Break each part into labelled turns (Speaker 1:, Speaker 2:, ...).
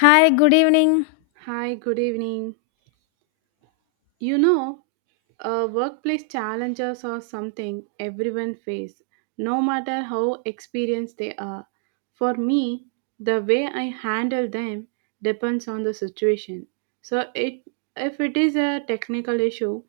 Speaker 1: Hi, good evening.
Speaker 2: Hi, good evening. You know, workplace challenges are something everyone face, no matter how experienced they are. For me, the way I handle them depends on the situation. So, it, if it is a technical issue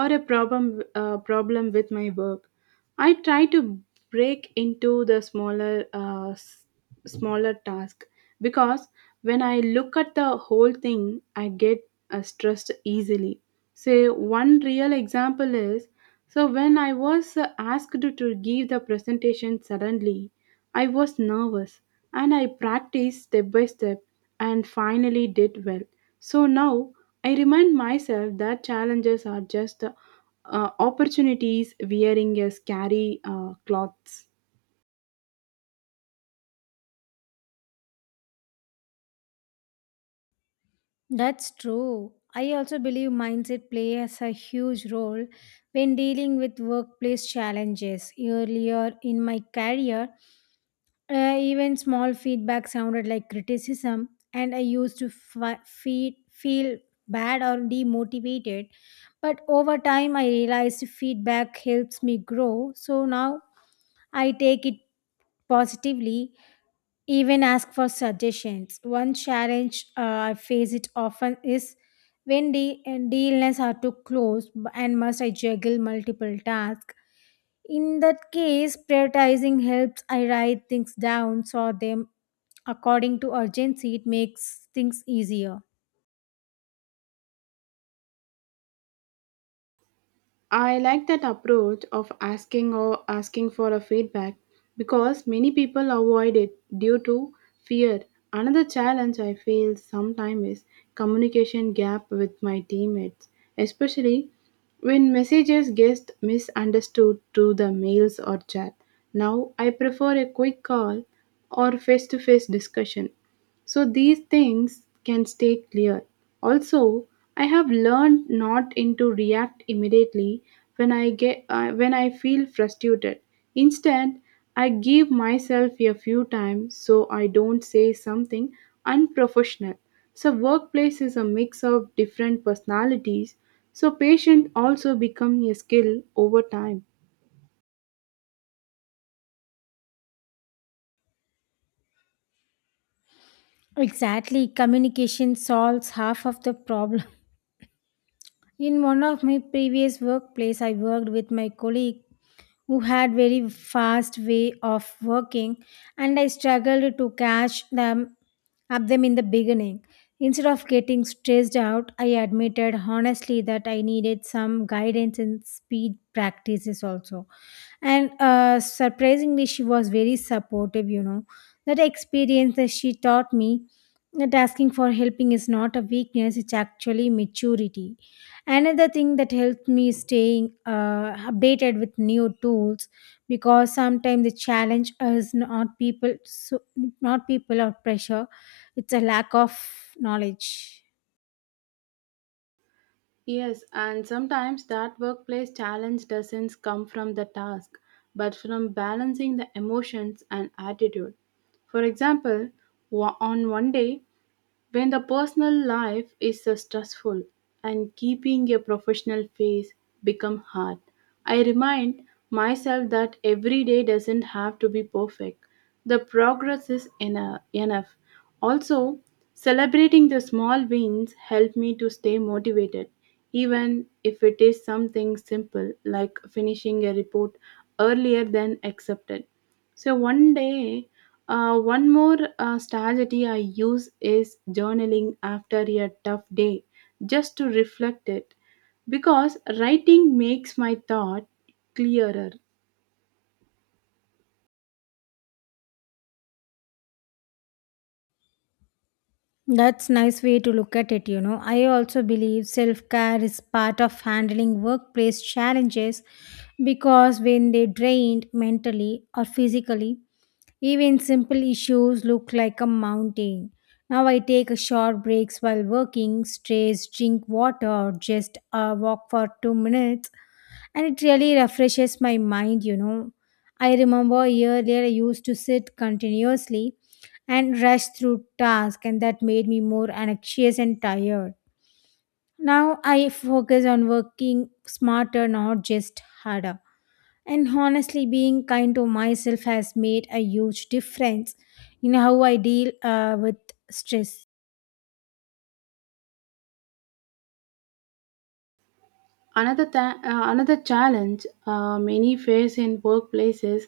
Speaker 2: or a problem with my work, I try to break into the smaller task, because when I look at the whole thing, I get stressed easily. Say one real example is, so when I was asked to give the presentation suddenly, I was nervous, and I practiced step by step and finally did well. So now I remind myself that challenges are just opportunities wearing a scary clothes.
Speaker 1: That's true. I also believe mindset plays a huge role when dealing with workplace challenges. Earlier in my career, even small feedback sounded like criticism, and I used to feel bad or demotivated. But over time, I realized feedback helps me grow. So now I take it positively, even ask for suggestions. One challenge I face it often is when deals are too close and must I juggle multiple tasks. In that case, prioritizing helps. I write things down, sort them according to urgency. It makes things easier.
Speaker 2: I like that approach of asking, or asking for a feedback, because many people avoid it due to fear. Another challenge I feel sometimes is communication gap with my teammates, especially when messages get misunderstood through the mails or chat. Now I prefer a quick call or face-to-face discussion, so these things can stay clear. Also, I have learned not to react immediately when I feel frustrated. Instead, I give myself a few times, so I don't say something unprofessional. So workplace is a mix of different personalities. So patience also become a skill over time.
Speaker 1: Exactly, communication solves half of the problem. In one of my previous workplace, I worked with my colleague who had very fast way of working, and I struggled to catch them up them in the beginning. Instead of getting stressed out, I admitted honestly that I needed some guidance in speed practices also, and surprisingly she was very supportive, you know. That experience that she taught me that asking for helping is not a weakness, it's actually maturity. Another thing that helps me staying updated with new tools, because sometimes the challenge is not people, not people or pressure, it's a lack of knowledge.
Speaker 2: Yes, and sometimes that workplace challenge doesn't come from the task, but from balancing the emotions and attitude. For example, on one day, when the personal life is so stressful and keeping a professional face become hard, I remind myself that every day doesn't have to be perfect. The progress is enough. Also, celebrating the small wins help me to stay motivated, even if it is something simple like finishing a report earlier than accepted. So one day, one more strategy I use is journaling after a tough day, just to reflect it, because writing makes my thought clearer.
Speaker 1: That's nice way to look at it, you know. I also believe self-care is part of handling workplace challenges, because when they drained mentally or physically, even simple issues look like a mountain. Now I take a short breaks while working, stretch, drink water, or just walk for 2 minutes, and it really refreshes my mind, you know. I remember earlier I used to sit continuously and rush through tasks, and that made me more anxious and tired. Now I focus on working smarter, not just harder. And honestly, being kind to myself has made a huge difference in how I deal with stress.
Speaker 2: Another challenge many face in workplaces,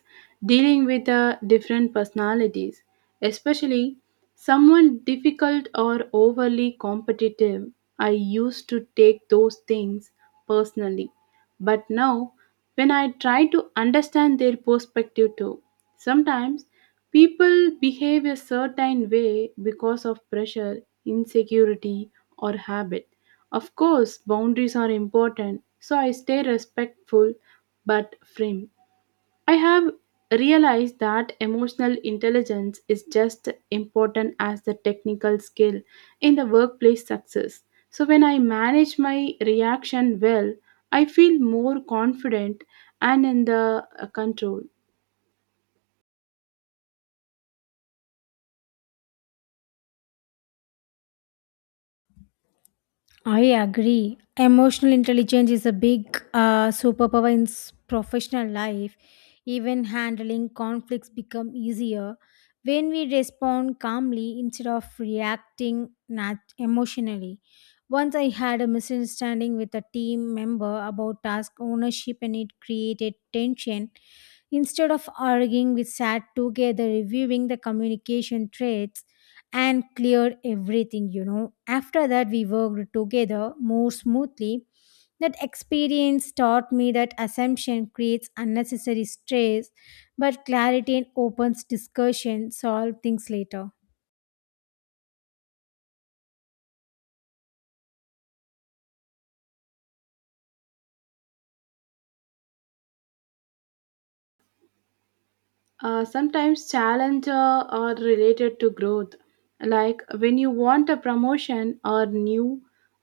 Speaker 2: dealing with different personalities, especially someone difficult or overly competitive. I used to take those things personally, but now when I try to understand their perspective too. Sometimes people behave a certain way because of pressure, insecurity, or habit. Of course, boundaries are important, so I stay respectful but firm. I have realized that emotional intelligence is just important as the technical skill in the workplace success. So when I manage my reaction well, I feel more confident and in the control.
Speaker 1: I agree. Emotional intelligence is a big superpower in professional life. Even handling conflicts become easier when we respond calmly instead of reacting emotionally. Once I had a misunderstanding with a team member about task ownership, and it created tension. Instead of arguing, we sat together reviewing the communication traits and cleared everything, you know. After that, we worked together more smoothly. That experience taught me that assumption creates unnecessary stress, but clarity and opens discussion solve things later.
Speaker 2: Sometimes challenges are related to growth, like when you want a promotion or new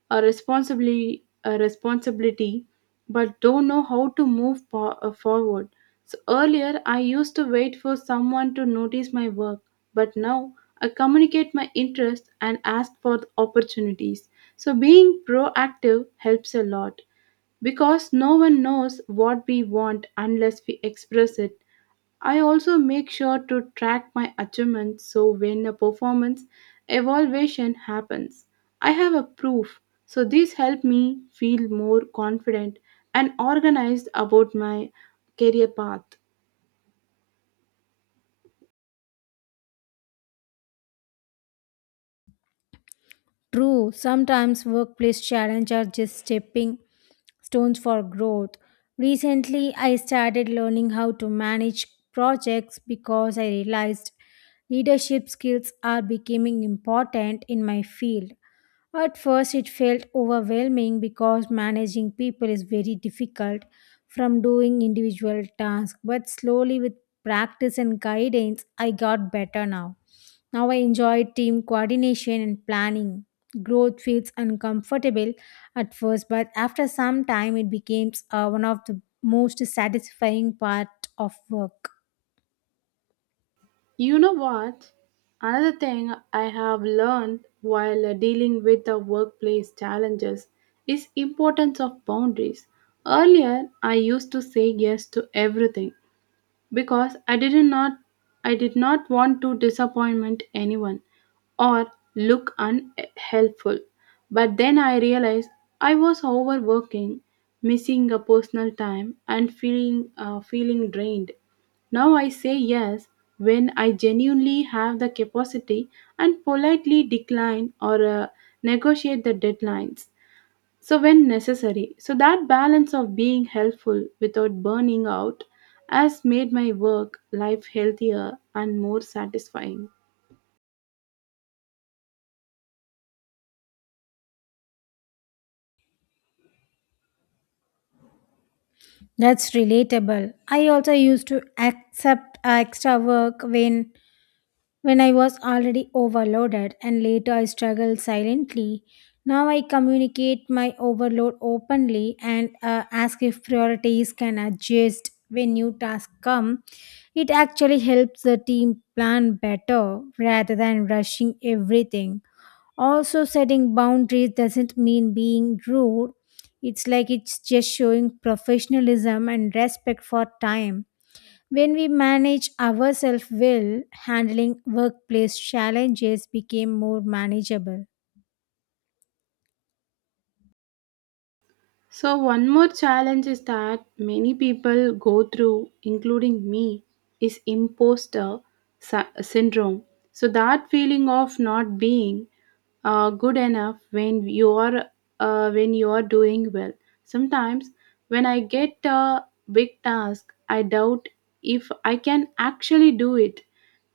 Speaker 2: a responsibility, but don't know how to move forward. So earlier, I used to wait for someone to notice my work, but now I communicate my interest and ask for the opportunities. So being proactive helps a lot, because no one knows what we want unless we express it. I also make sure to track my achievements, so when a performance evaluation happens, I have a proof. So these help me feel more confident and organized about my career path.
Speaker 1: True, sometimes workplace challenges are just stepping stones for growth. Recently, I started learning how to manage projects because I realized leadership skills are becoming important in my field. At first, it felt overwhelming because managing people is very difficult from doing individual tasks, but slowly with practice and guidance, I got better now. Now I enjoy team coordination and planning. Growth feels uncomfortable at first, but after some time, it becomes one of the most satisfying part of work.
Speaker 2: You know what? Another thing I have learned while dealing with the workplace challenges is importance of boundaries. Earlier I used to say yes to everything because I did not want to disappoint anyone, or look unhelpful. But then I realized I was overworking, missing a personal time and feeling drained. Now I say yes when I genuinely have the capacity, and politely decline or negotiate the deadlines so when necessary, so that balance of being helpful without burning out has made my work life healthier and more satisfying.
Speaker 1: That's relatable. I also used to accept extra work when I was already overloaded, and later I struggled silently. Now I communicate my overload openly and ask if priorities can adjust when new tasks come. It actually helps the team plan better rather than rushing everything. Also, setting boundaries doesn't mean being rude, it's just showing professionalism and respect for time. When we manage ourselves well, handling workplace challenges became more manageable.
Speaker 2: So, one more challenge is that many people go through, including me, is imposter syndrome. So, that feeling of not being good enough when you are doing well. Sometimes, when I get a big task, I doubt if I can actually do it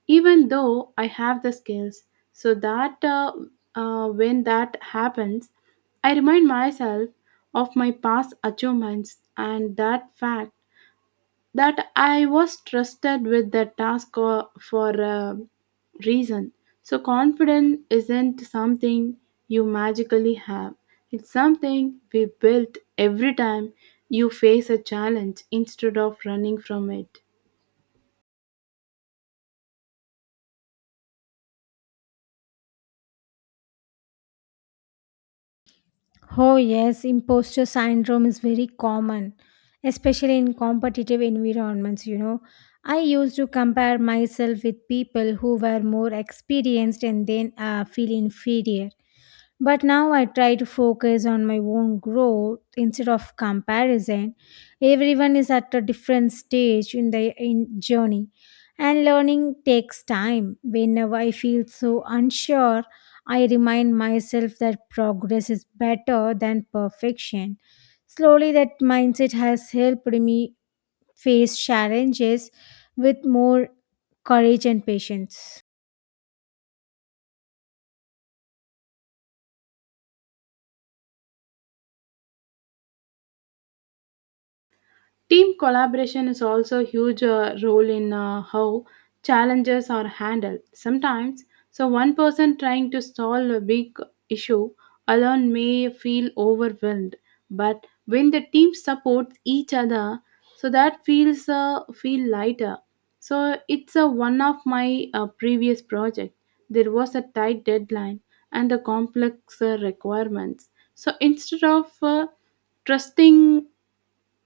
Speaker 2: even though I have the skills, so that when that happens, I remind myself of my past achievements, and that fact that I was trusted with the task for a reason. So, confidence isn't something you magically have, it's something we built every time you face a challenge instead of running from it.
Speaker 1: Oh, yes, imposter syndrome is very common, especially in competitive environments. You know, I used to compare myself with people who were more experienced and then feel inferior. But now I try to focus on my own growth instead of comparison. Everyone is at a different stage in the in journey, and learning takes time. Whenever I feel so unsure, I remind myself that progress is better than perfection. Slowly, that mindset has helped me face challenges with more courage and patience.
Speaker 2: Team collaboration is also a huge role in how challenges are handled. Sometimes, so one person trying to solve a big issue alone may feel overwhelmed, but when the team supports each other, so that feel lighter. So it's one of my previous project. There was a tight deadline and the complex requirements. So instead of trusting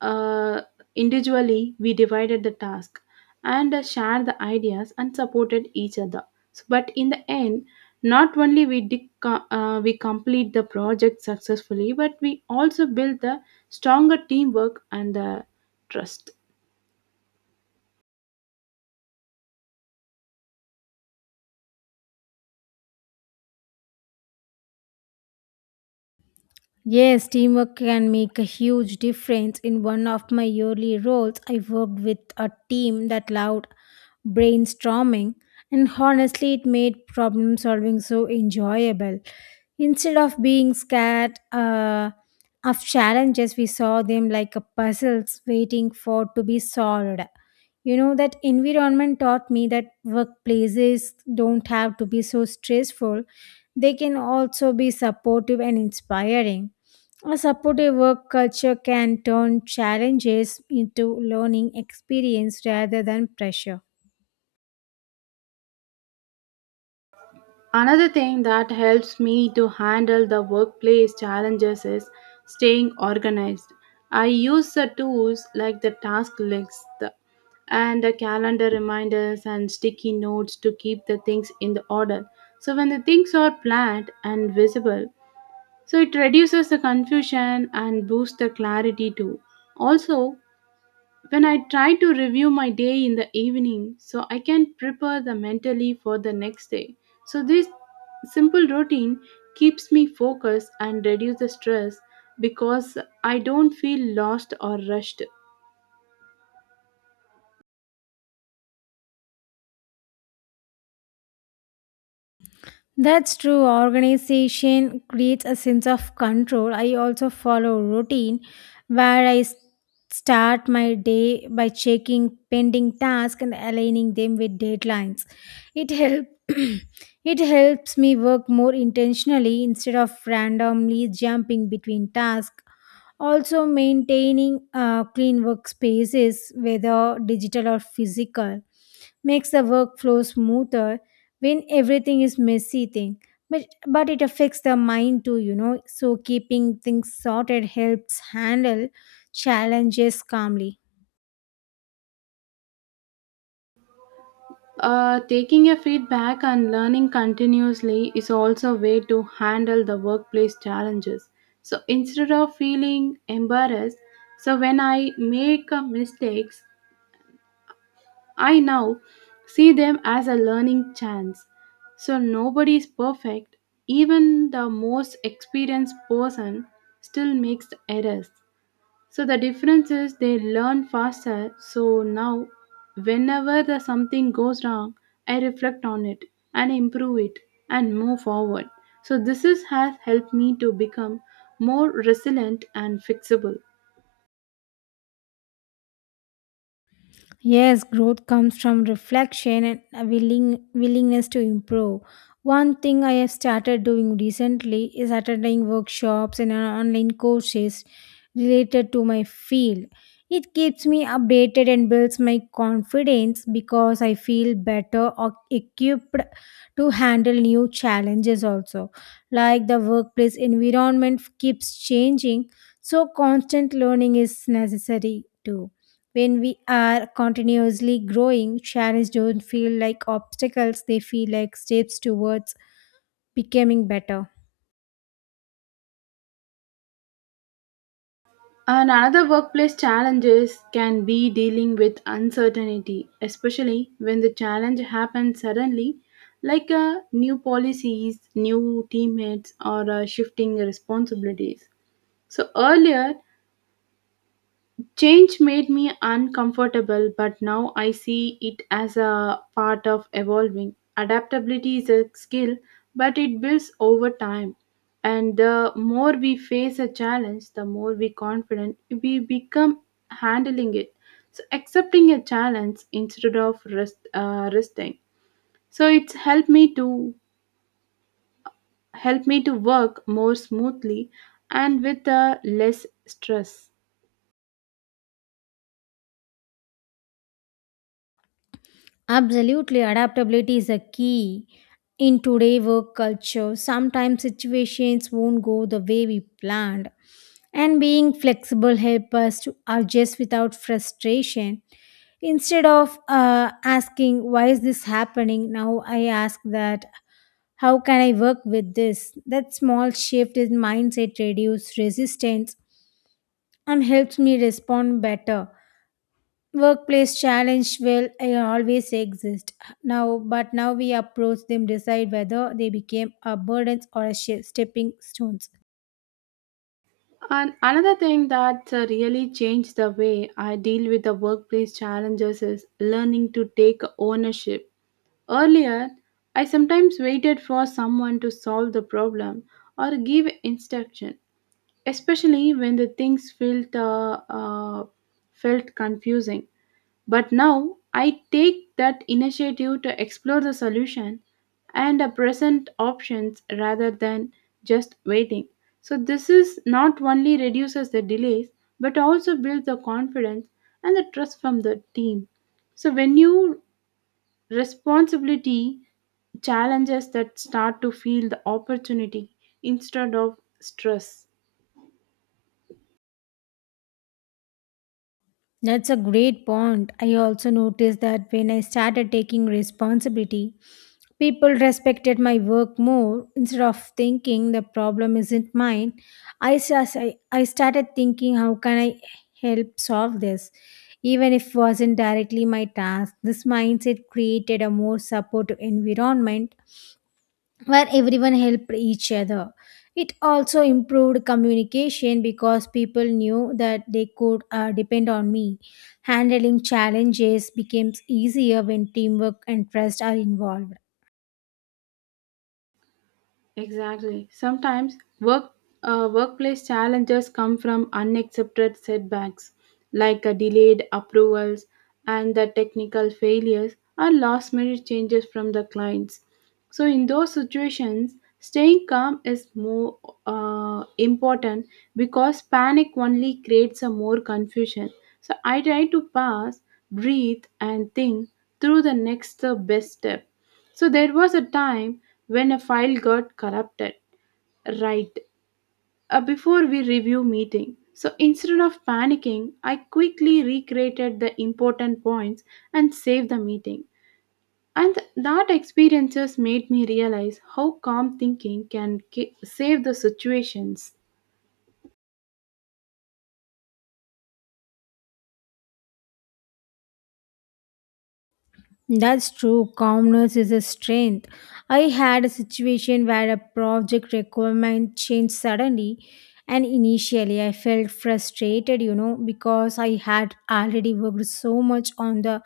Speaker 2: uh, individually, we divided the task and shared the ideas and supported each other. So, but in the end, not only we did co- we complete the project successfully, but we also built the stronger teamwork and the trust.
Speaker 1: Yes, teamwork can make a huge difference. In one of my yearly roles, I worked with a team that loved brainstorming, and honestly, it made problem solving so enjoyable. Instead of being scared of challenges, we saw them like a puzzles waiting for to be solved. You know, that environment taught me that workplaces don't have to be so stressful, they can also be supportive and inspiring. A supportive work culture can turn challenges into learning experience rather than pressure.
Speaker 2: Another thing that helps me to handle the workplace challenges is staying organized. I use the tools like the task list and the calendar reminders and sticky notes to keep the things in the order. So when the things are planned and visible, so it reduces the confusion and boosts the clarity too. Also, when I try to review my day in the evening, so I can prepare the mentally for the next day. So this simple routine keeps me focused and reduce the stress, because I don't feel lost or rushed.
Speaker 1: That's true. Organization creates a sense of control. I also follow routine where start my day by checking pending tasks and aligning them with deadlines. It help it helps me work more intentionally instead of randomly jumping between tasks. Also, maintaining clean workspaces, whether digital or physical, makes the workflow smoother. When everything is messy thing, but but it affects the mind too, you know. So keeping things sorted helps handle challenges calmly.
Speaker 2: Taking a feedback and learning continuously is also a way to handle the workplace challenges. So instead of feeling embarrassed, so when I make a mistakes, I now see them as a learning chance. So nobody is perfect. Even the most experienced person still makes errors. So the difference is they learn faster. So now, whenever the something goes wrong, I reflect on it and improve it and move forward. So this is, has helped me to become more resilient and fixable.
Speaker 1: Yes, growth comes from reflection and a willingness to improve. One thing I have started doing recently is attending workshops and online courses related to my field. It keeps me updated and builds my confidence because I feel better or equipped to handle new challenges also. Like the workplace environment keeps changing, so constant learning is necessary too. When we are continuously growing, challenges don't feel like obstacles, they feel like steps towards becoming better.
Speaker 2: And another workplace challenges can be dealing with uncertainty, especially when the challenge happens suddenly, like new policies, new teammates, or shifting responsibilities. So earlier, change made me uncomfortable, but now I see it as a part of evolving. Adaptability is a skill, but it builds over time. And the more we face a challenge, the more we confident we become handling it. So accepting a challenge instead of resting. So it's help me to work more smoothly and with less stress.
Speaker 1: Absolutely, adaptability is a key in today work culture. Sometimes situations won't go the way we planned, and being flexible help us to adjust without frustration. Instead of asking why is this happening, now I ask that how can I work with this? That small shift in mindset reduces resistance and helps me respond better. Workplace challenge will always exist now, but now we approach them decide whether they became a burdens or a stepping stones.
Speaker 2: And another thing that really changed the way I deal with the workplace challenges is learning to take ownership. Earlier, I sometimes waited for someone to solve the problem or give instruction, especially when the things felt confusing. But now I take that initiative to explore the solution and present options rather than just waiting. So this is not only reduces the delays, but also builds the confidence and the trust from the team. So when you responsibility, challenges that start to feel the opportunity instead of stress.
Speaker 1: That's a great point. I also noticed that when I started taking responsibility, people respected my work more. Instead of thinking the problem isn't mine, I sus- I started thinking how can I help solve this, even if it wasn't directly my task. This mindset created a more supportive environment where everyone helped each other. It also improved communication because people knew that they could depend on me. Handling challenges becomes easier when teamwork and trust are involved.
Speaker 2: Exactly. Sometimes workplace challenges come from unaccepted setbacks, like delayed approvals and the technical failures or last minute changes from the clients. So in those situations, staying calm is more important, because panic only creates a more confusion. So I try to pass, breathe and think through the next best step. So there was a time when a file got corrupted, right, before we review meeting. So instead of panicking, I quickly recreated the important points and saved the meeting. And that experiences made me realize how calm thinking can save the situations.
Speaker 1: That's true. Calmness is a strength. I had a situation where a project requirement changed suddenly, and initially I felt frustrated, you know, because I had already worked so much on the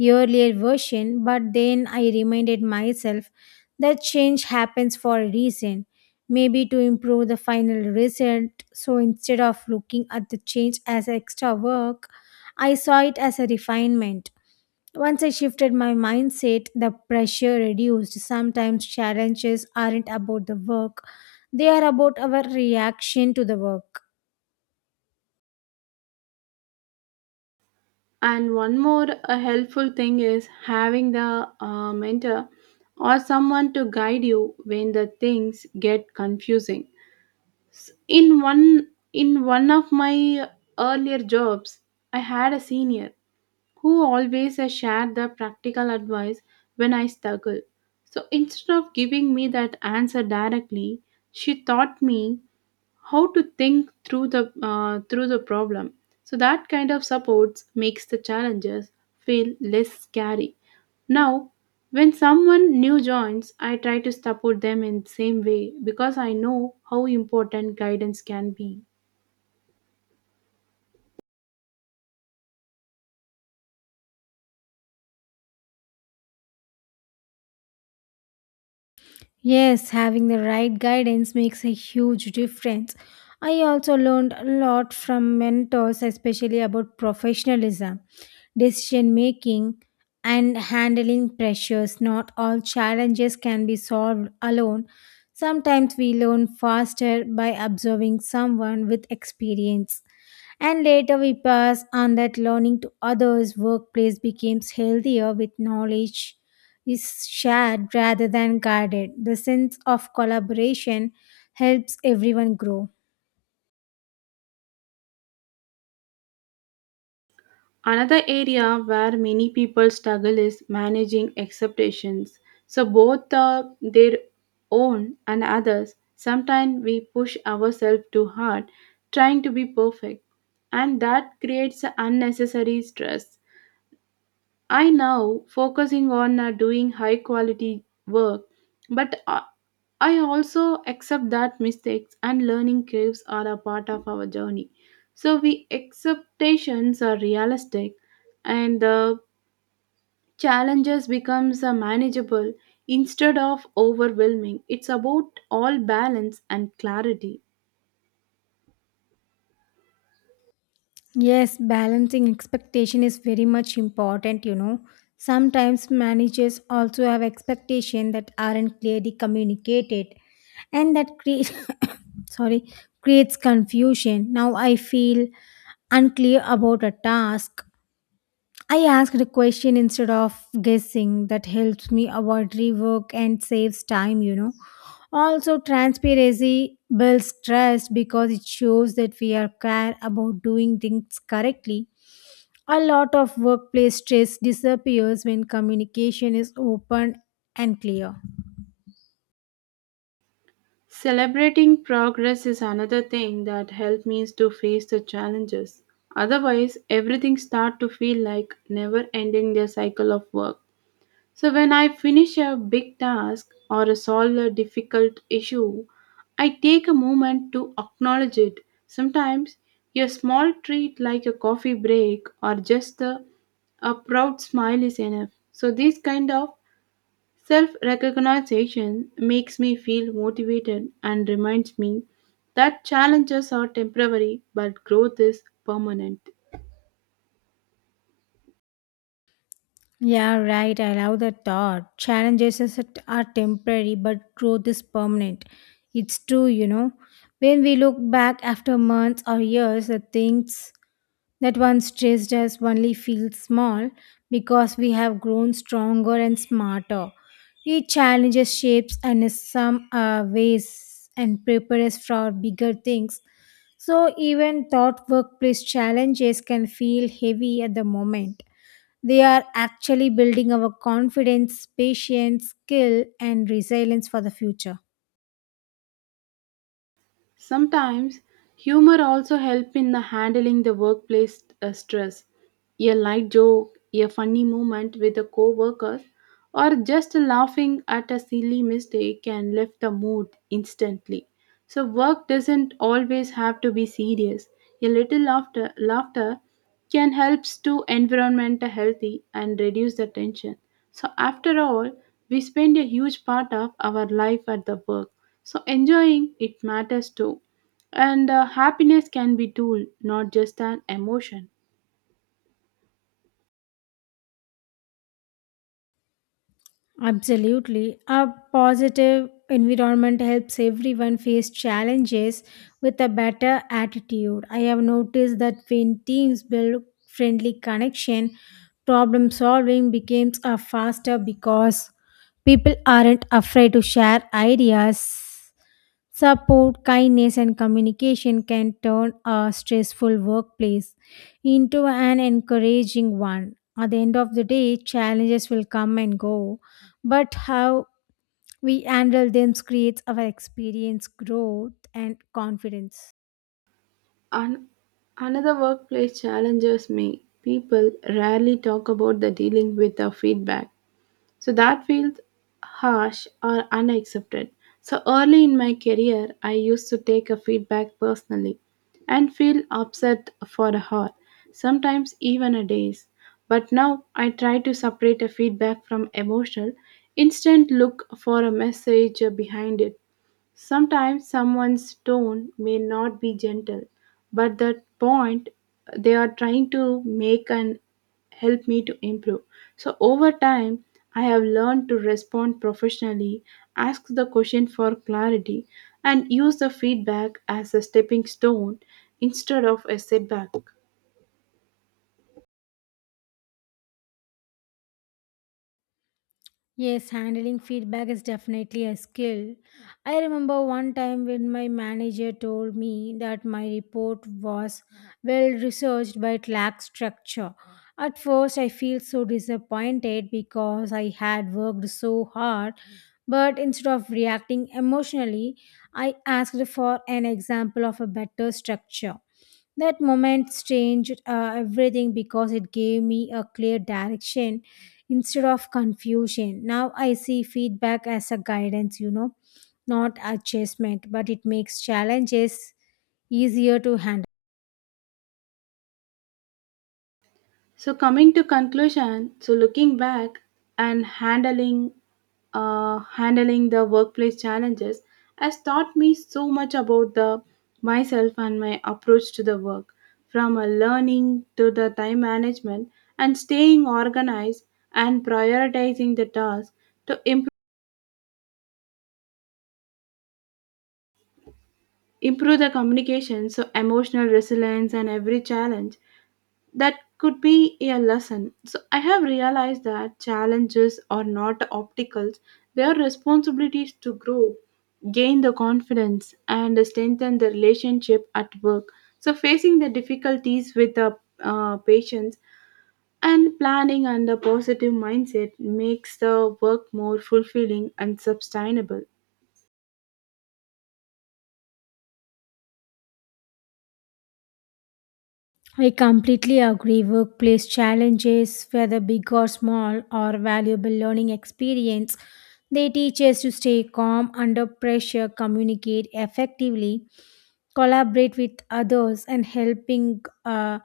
Speaker 1: earlier version. But then I reminded myself that change happens for a reason, maybe to improve the final result. So instead of looking at the change as extra work, I saw it as a refinement. Once I shifted my mindset, the pressure reduced. Sometimes challenges aren't about the work, they are about our reaction to the work.
Speaker 2: And one more a helpful thing is having the mentor or someone to guide you when the things get confusing. In one in one of my earlier jobs, I had a senior who always shared the practical advice when I struggle. So instead of giving me that answer directly, she taught me how to think through the problem. So that kind of supports makes the challenges feel less scary. Now when someone new joins, I try to support them in the same way, because I know how important guidance can be.
Speaker 1: Yes, having the right guidance makes a huge difference. I also learned a lot from mentors, especially about professionalism, decision making, and handling pressures. Not all challenges can be solved alone. Sometimes we learn faster by observing someone with experience. And later we pass on that learning to others. Workplace becomes healthier with knowledge is shared rather than guarded. The sense of collaboration helps everyone grow.
Speaker 2: Another area where many people struggle is managing expectations. So, both their own and others, sometimes we push ourselves too hard trying to be perfect, and that creates unnecessary stress. I now focusing on doing high quality work, but I also accept that mistakes and learning curves are a part of our journey. So we expectations are realistic, and the challenges becomes manageable instead of overwhelming. It's about all balance and clarity.
Speaker 1: Yes, balancing expectation is very much important, you know. Sometimes managers also have expectation that aren't clearly communicated, and that creates sorry, creates confusion. Now I feel unclear about a task, I asked a question instead of guessing. That helps me avoid rework and saves time, you know. Also, transparency builds trust because it shows that we are care about doing things correctly. A lot of workplace stress disappears when communication is open and clear.
Speaker 2: Celebrating progress is another thing that helped me is to face the challenges. Otherwise, everything start to feel like never ending their cycle of work. So when I finish a big task or a solve a difficult issue, I take a moment to acknowledge it. Sometimes a small treat like a coffee break or a proud smile is enough. So this kind of self-recognition makes me feel motivated and reminds me that challenges are temporary but growth is permanent.
Speaker 1: Yeah, right. I love that thought. Are temporary, but growth is permanent. It's true, you know. When we look back after months or years, the things that once stressed us only feel small because we have grown stronger and smarter. Each challenges shapes and in some ways and prepares us for bigger things. So even thought workplace challenges can feel heavy at the moment, they are actually building our confidence, patience, skill, and resilience for the future.
Speaker 2: Sometimes humor also help in the handling the workplace stress. A light joke, a funny moment with a co-worker, or just laughing at a silly mistake can lift the mood instantly. So work doesn't always have to be serious. A little laughter can helps to environment healthy and reduce the tension. So after all, we spend a huge part of our life at the work, so enjoying it matters too, and happiness can be tool, not just an emotion.
Speaker 1: Absolutely. A positive environment helps everyone face challenges with a better attitude. I have noticed that when teams build friendly connection, problem solving becomes a faster because people aren't afraid to share ideas. Support, kindness, and communication can turn a stressful workplace into an encouraging one. At the end of the day, challenges will come and go, but how we handle them creates our experience, growth, and confidence.
Speaker 2: An- another workplace challenges me people rarely talk about, the dealing with the feedback. So that feels harsh or unaccepted. So early in my career, I used to take a feedback personally and feel upset for a hour, sometimes even a days. But now I try to separate a feedback from emotional, instant look for a message behind it. Sometimes someone's tone may not be gentle, but the point they are trying to make and help me to improve. So over time, I have learned to respond professionally, ask the question for clarity, and use the feedback as a stepping stone instead of a setback.
Speaker 1: Yes, handling feedback is definitely a skill. I remember one time when my manager told me that my report was well researched but lacked structure. At first, I feel so disappointed because I had worked so hard, but instead of reacting emotionally, I asked for an example of a better structure. That moment changed everything because it gave me a clear direction instead of confusion. Now I see feedback as a guidance, you know, not a chastisement, but it makes challenges easier to handle.
Speaker 2: So coming to conclusion, so looking back and handling the workplace challenges has taught me so much about the myself and my approach to the work, from a learning to the time management and staying organized and prioritizing the task to improve the communication, so emotional resilience and every challenge that could be a lesson. So I have realized that challenges are not obstacles, they are responsibilities to grow, gain the confidence, and strengthen the relationship at work. So facing the difficulties with the patience and planning and a positive mindset makes the work more fulfilling and sustainable.
Speaker 1: I completely agree. Workplace challenges, whether big or small, are valuable learning experience. They teach us to stay calm under pressure, communicate effectively, collaborate with others, and helping.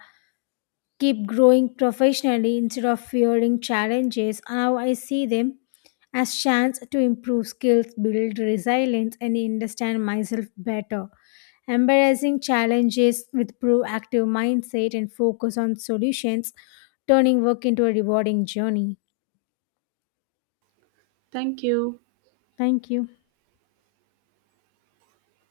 Speaker 1: Keep growing professionally instead of fearing challenges. Now I see them as chance to improve skills, build resilience, and understand myself better. Embracing challenges with proactive mindset and focus on solutions, turning work into a rewarding journey.
Speaker 2: Thank you.
Speaker 1: Thank you.